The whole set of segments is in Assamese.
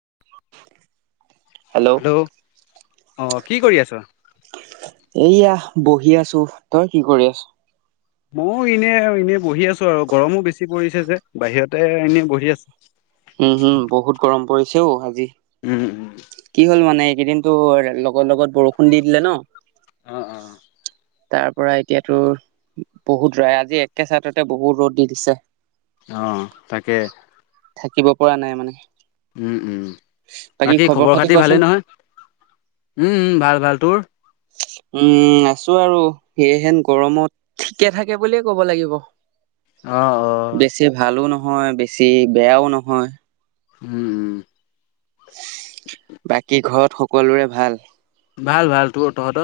[inaudible] হেল্ল' অহ কি কৰি আছা। এইয়া বহি আছো, তই কি কৰি আছ। ময়ো এনে, এনে বহি আছো আৰু গৰমো বেছি পৰিছে যে বাহিৰতে এনে বহি আছো। উম, হম, বহুত গৰম পৰিছেও আজি। উম উম কি হ'ল মানে এইকেইদিনো লগৰ লগত বৰষুণ দি দিলে ন। অ - অ - অ। তাৰ পৰা এতিয়াতো বহুত ৰাই আজি একে চাইডতে বহুত ৰ'দ দি দিছে। অ, তাকে। থাকিব পৰা নাই মানে। উম উম বাকী খবৰ খাতি ভালেই নহয় উম, ভাল - ভাল তোৰ। উম, আছো আৰু সেহেন গৰমত ঠিকে থাকে বুলিয়ে কব লাগিব। অহ - অহ। বেছি ভালো নহয় বেছি বেয়াও নহয়। উম, বাকী ঘৰত সকলোৰে ভাল? ভাল - ভাল তোৰ তহত?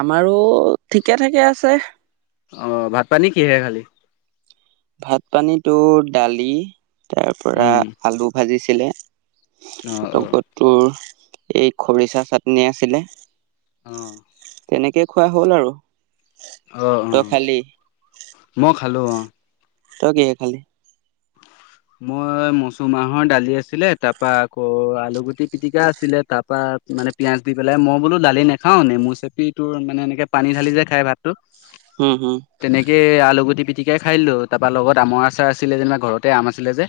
আমাৰো ঠিকে থাকে আছে। অ, ভাত পানী কিহেৰে খালি। ভাত পানীতো দালি তাৰ পৰা উম আলু ভাজিছিলে। অ অ লগত তোৰ এই খৰিচা চাটনি আছিলে। অ', এনেকে খোৱা হ'ল আৰু। অ - অ তই খালি মই খালো অহ। ত, কিহেৰে খালি। মই মচুৰ মাহৰ দালি আছিলে তাৰ পৰা আকৌ আলুগুটি পিতিকা আছিলে তাৰপা তাত মানে পিয়য়াজ দি পেলাই মই বোলো দালি নেখাও নেমু চেপি তোৰ মানে এনেকে পানী ঢালি যে খাই ভাতটো। উম হম তেনেকে আলুগুটি। পিটিকাই খাই দো তাৰপা লগত আমৰ আচাৰ আছিলে যেনিবা ঘৰতে আম আছিলে যে।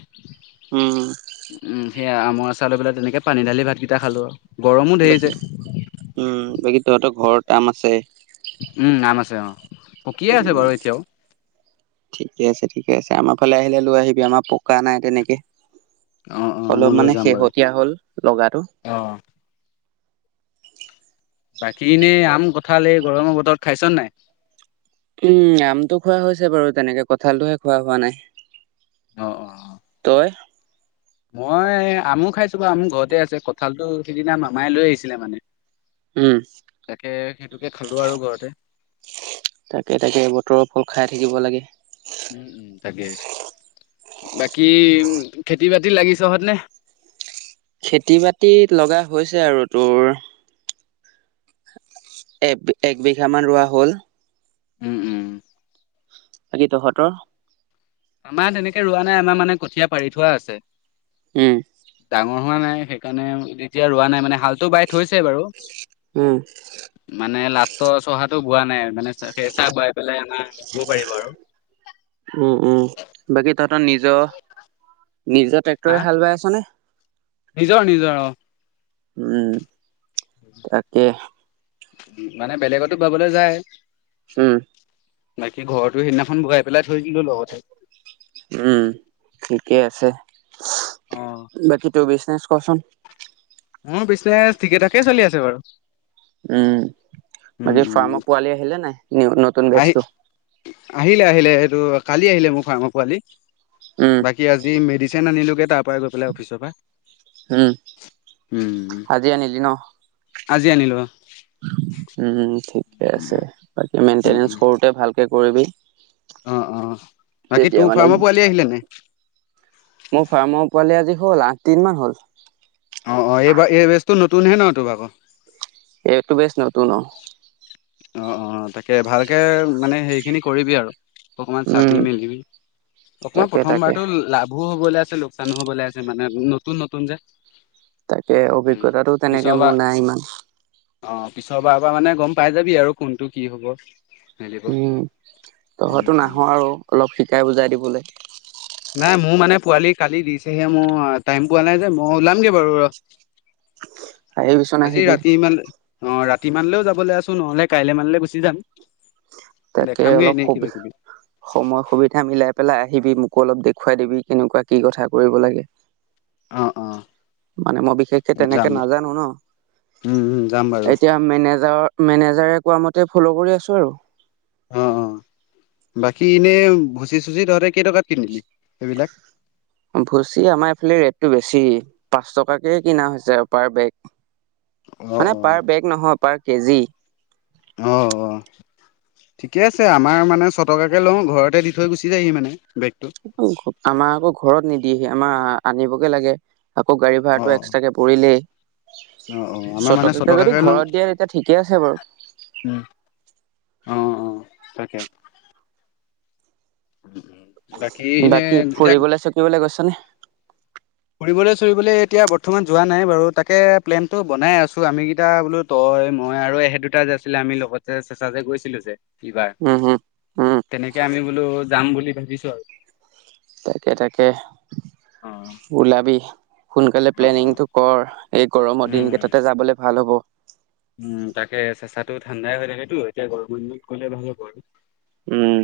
উম। সেয়া আৰচা লৈ পেলাই তেনেকে পানী দালি ভকেইটা খালো। গৰমো ধেৰ যে বাকী উম, বাকী তহতৰ ঘৰৰ আম আছে? উম, আম আছে অ, পকিয়ে আছে উম বাৰু এতিয়াও। ঠিকে আছে - ঠিকে আছে আমাৰ ফালে আহিলে লৈ আহিবি আমাৰ পকা নাই তেনেকে। অ অ মই অলপ লৈ মানে যাম বাৰু শেহতীয়া হ'ল লগাটো। অ বাকী এনেই আম কঠাল এই গৰমৰ বতৰত খাইছ নে নাই? উম, আমটো খোৱা হৈছে বাৰু তেনেকে কঠালটোহে খোৱা হোৱা নাই। অ অ অ তই? মই আমো খাইছো বাৰু আমু ঘৰতে আছে কঠালটো সিদিনা মামাই লৈ আহিছিলে মানে। উম তাকে সেইটোকে খালো আৰু ঘৰতে। তাকে - তাকে বতৰৰ ফল খাই থাকিব লাগে। উম - উম তাকে। বাকী উম, খেতি বাতি লাগিছহত নে? খেতি বাতি লগা হৈছে আৰু তোৰ এক - এক বিঘা মান ৰোৱা হ'ল। উম - উম। বাকী তহতৰ? আমাৰ তেনেকে ৰোৱা নাই আমাৰ মানে কঠীয়া পাৰি থোৱা আছে। হম। ন হোৱা নাই সেইকাৰণে তেতিয়া ৰোৱা নাই মানে হালটো বৱাই থৈছে বাৰু। উম। ত, চহাটো গোৱা নাই মানে চ সেই চাহ বোৱাই পেলাই আমাৰ ধব পাৰিব আৰু। উম - উম বাকী তহতৰ নিজৰ নিজৰ হা ট্ৰেক্টৰে হাল বৱাই আছ নে? নিজৰ - নিজৰ অ‌, উম তাকে মানে বেলেগতো বাবলৈ যায়। হম। বাকী ঘৰৰতো সেইদিনাখন ঘৰাাই পেলাই থৈ দিলো লগতে। উম ঠিকেই আছে অ বাকী তোৰ বিজনেছ কৱাচোন। মোৰ পিজনেছ ঠিকে থাকেই চলি আছে বাৰু। উম উম বাকী উম পৰামৰ্শ পোৱালি আহিলে নাই নতুন আহি বেজটো? আহিলে আহিলে সেইটো কালি আহিলে মোৰ ফাৰ্মা পোৱালি উম বাকী আজি মেডি চেন আনিলোগগে তাৰ পৰা গৈ পেলাই অফিচৰ পৰাই। উম আজি আনিলি ন? আজি আনিলো। উম ঠিকে আছে বাকী উম মেইনটেনেঞ্চ উম সৰুতে ভালকে কৰিবি। অ' অ' বাকী তেতিয়া তোৰ মানে ফাৰ্মৰ পোৱালি আহিলে নে নাই? মোৰ ফাৰ্মৰ পোৱালি আজি হ'ল আঠদিনমান হ'ল। অ অ এইবাৰ এই বেজটো নতুনহে ন তোৰ আকৌ? এই এইটো বেছ নতুন অ। অ অ তাকে ভালকে মানে সেই খিনি কৰিবি আৰু। অকমান উম চাবি মেলিবি অকণমান তাকে তাকে প্ৰথমবাৰতটো লাভ ভুল হ'বলৈ আছে লোকচানো হ'বলৈ আছে মানে নতুন নতুন যে। তাকে উম অভিজ্ঞতাটো তেনেকে মোৰ নাই ইমান। পিছৰ বাৰৰ পৰা মানে গম পাই যাবি আৰু কোনটো কি হ'ব। মেলিব উম, উম তহঁতটো উম নাহো আৰু, অলপ শিকাই বুজাই দিবলে। নাই মোৰ মানে পোৱালি কালি দিছেহে মোৰ, টাইম পোৱা নাই যে মই উলামগে বাৰু ৰ'। আহিবি চোন আজি আহিবি। ৰাতি ইমান অ', ৰাতি মানলৈও যাবলে আছোঁ নহ'লে কাইলে মানলে গুচি যাম। তাকে দেখামগে অলপ এনেই সুবি, কিবা কিবি সময় সুবিধা মিলাই পেলাই। আহিবি মোকো অলপ দেখুৱাই দিবি কেনেকুৱা কি কথা কৰিব লাগে। অ অ মানে মই বিশেষকে তেনেকে যাম নাজানোঁ ন'। উম উম যাম বাৰু এতিয়া মেনেজাৰ-মেনেজাৰৰ কোৱা মতে ফ'ল' কৰি আছোঁ আৰু। অ', অ, বাকী এনে ভুচি চুচি তহঁতে কেই টকাত কিনিলি? সেইবিলাক ভুচি আমাৰ এইফালে ৰেটটো বেছি। পাঁচ টকাকে কিনা হৈছে আৰু পাৰ বেগ, অ মানে অ পাৰ বেগ নহক। পাৰ কেজি। অহ, অ, ঠিকে আছে আমাৰ মানে ছটকাকে লওঁ, ঘৰতে দি থৈ গুচি যায়হি মানে। বেগটো [unintelligible] আমাৰ আকৌ ঘৰত নিদিয়েহি আমাৰ আনি বগে লাগে। আকৌ গাড়ী অ ভাৰাটো অ এক্সট্ৰাকে পৰিলেই। অ', অ, আমাৰ মানে যদি ছ'টকাকে লও, ঘৰত দিয়ে তেতিয়া ঠিকে আছে বাৰু উম, অ', অ, তাকে। বাকী এনে বাকী এতিয়া ফুৰিবলৈ চুকিবলৈ গৈছনে ফুৰিবলৈ চুৰিবলৈ এতিয়া বৰ্তমান যোৱা নাই বাৰু তাকে প্লেনটো বনাই আছোঁ আমি কেইটা, বোলো তই মই আৰু এহেত দুটা যে আছিলে, আমি লগতে চেচা যে গৈছিলো যে ইবাৰ, উম হম উম তেনেকে আমি বোলো যাম বুলি ভাবিছো আৰু। তাকে তাকে অ ওলাবি, সোনকালে অ অ প্লেনিংটো কৰ। এই গৰমৰ দিন উম কেইটাতে যাবলে ভাল হ'ব। উম, তাকে চেচাটো ঠাণ্ডাই হৈ থাকেতো এতিয়া গৰমৰ দিনত গলে ভাল হ'ব আৰু। উম,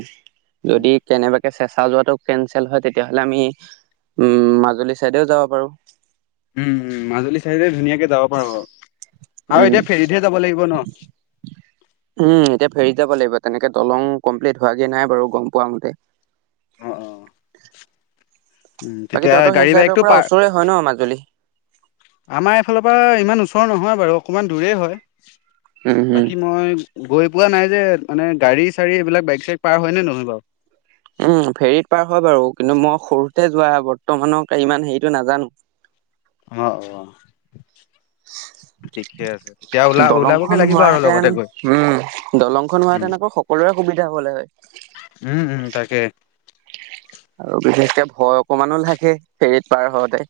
উম যদি কেনেবাকে চেচা যোৱাটো কেনচেল হয় তেতিয়া হ'লে আমি উম, মাজুলী চাইডেও যাব পাৰো। উম উম, মাজুলী চাইদে ধুনীয়া যাব পাৰো আৰু উম এতিয়া ফেৰীতহে যাব লাগিব ন উম এতিয়া ফেৰিত যাব লাগিব তেনেকে দলং কমপ্লিট হোৱাগে নাই বাৰু গম পোৱা মতে অ অ উম বাকী তেতিয়া তহতৰ সেই গাড়ী চাইডৰ বাইকটো পৰা পাৰ ওচৰে হয় ন মাজুলী আমাৰ এইফালৰ পৰা ইমান ওচৰ নহয় বাৰু অকণমান দূৰেই উম হয় হম বাকী মই গৈ পোৱা নাই যে মানে গাড়ী চাৰি এইবিলাক বাইক চাইক পাৰ হয়নে নহয় বাৰু উম ফেৰিত পাৰ হয় বাৰু কিন্তু মই সৰুতে যোৱা বৰ্তমানৰ ইমান হেৰিটো নাজানো অহ অ' ঠিকে আছে তেতিয়া ওলা [inaudible] দলং ওলাবগে খন লাগিব আৰু হোৱাহেতেন লগতে গৈ। উম দলং খন উম হোৱাহেতেন আকৌ সকলোয়ে সুবিধা হলে হয় উম উম, তাকে হয় অকমানো লাগে ফেৰীত পাৰ হওঁতে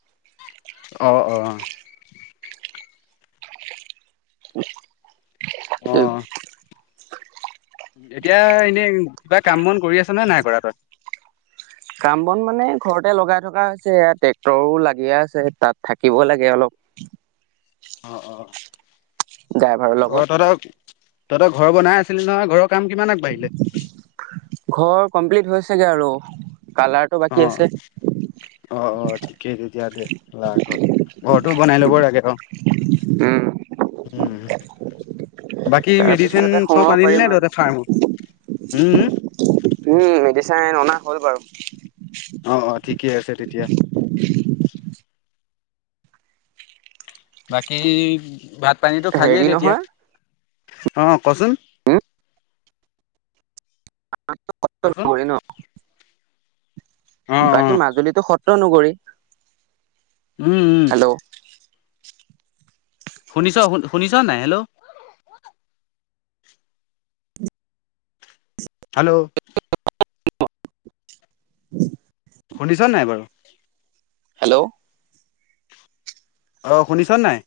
অ অ অ এই এতিয়া এনেই কিবা কাম বন কৰি আছ নে নাই কৰা তই। কাম বন মানে ঘৰতে লগাই থকা হৈছে ট্ৰেক্টৰো লাগিয়ে আছে তাত থাকিব লাগে অলপ। [inaudible] অ -অ ড্ৰাইভাৰৰ -অ লগত তহঁতৰ তহঁতৰ ঘৰ বনাই আছিলি নহয় ঘৰৰ কাম কিমান আগবাঢ়িলে চাগে আৰু কালাৰটো অ বাকী আছে এই তেতিয়াতে আগত ঘৰটো বনাই ল'ব লাগে অ উম। উম। বাকী তাৰ মেডিচিন পিছতে চব সোমাব আনিলি পাৰিম নে আৰু তহতে ফাৰ্ম উম উম। উম মেডিচাইন অনা হ'ল বাৰু। অ -অ ঠিকেই আছে তেতিয়া বাকী ভাত পানীটো খালিয়েই হেৰি তেতিয়া নহয়। অ' কচোন কোৱাচোন বাকী মাজুলীটো সত্ৰ নগৰী। উম, উম। হেল্ল' শুনিছ শু-শুনিছনে নাই হেল্ল'? হেল্ল'। [unintelligible] শুনিছনে নাই বাৰু? হেল্ল' অহ' শুনিছনে নাই?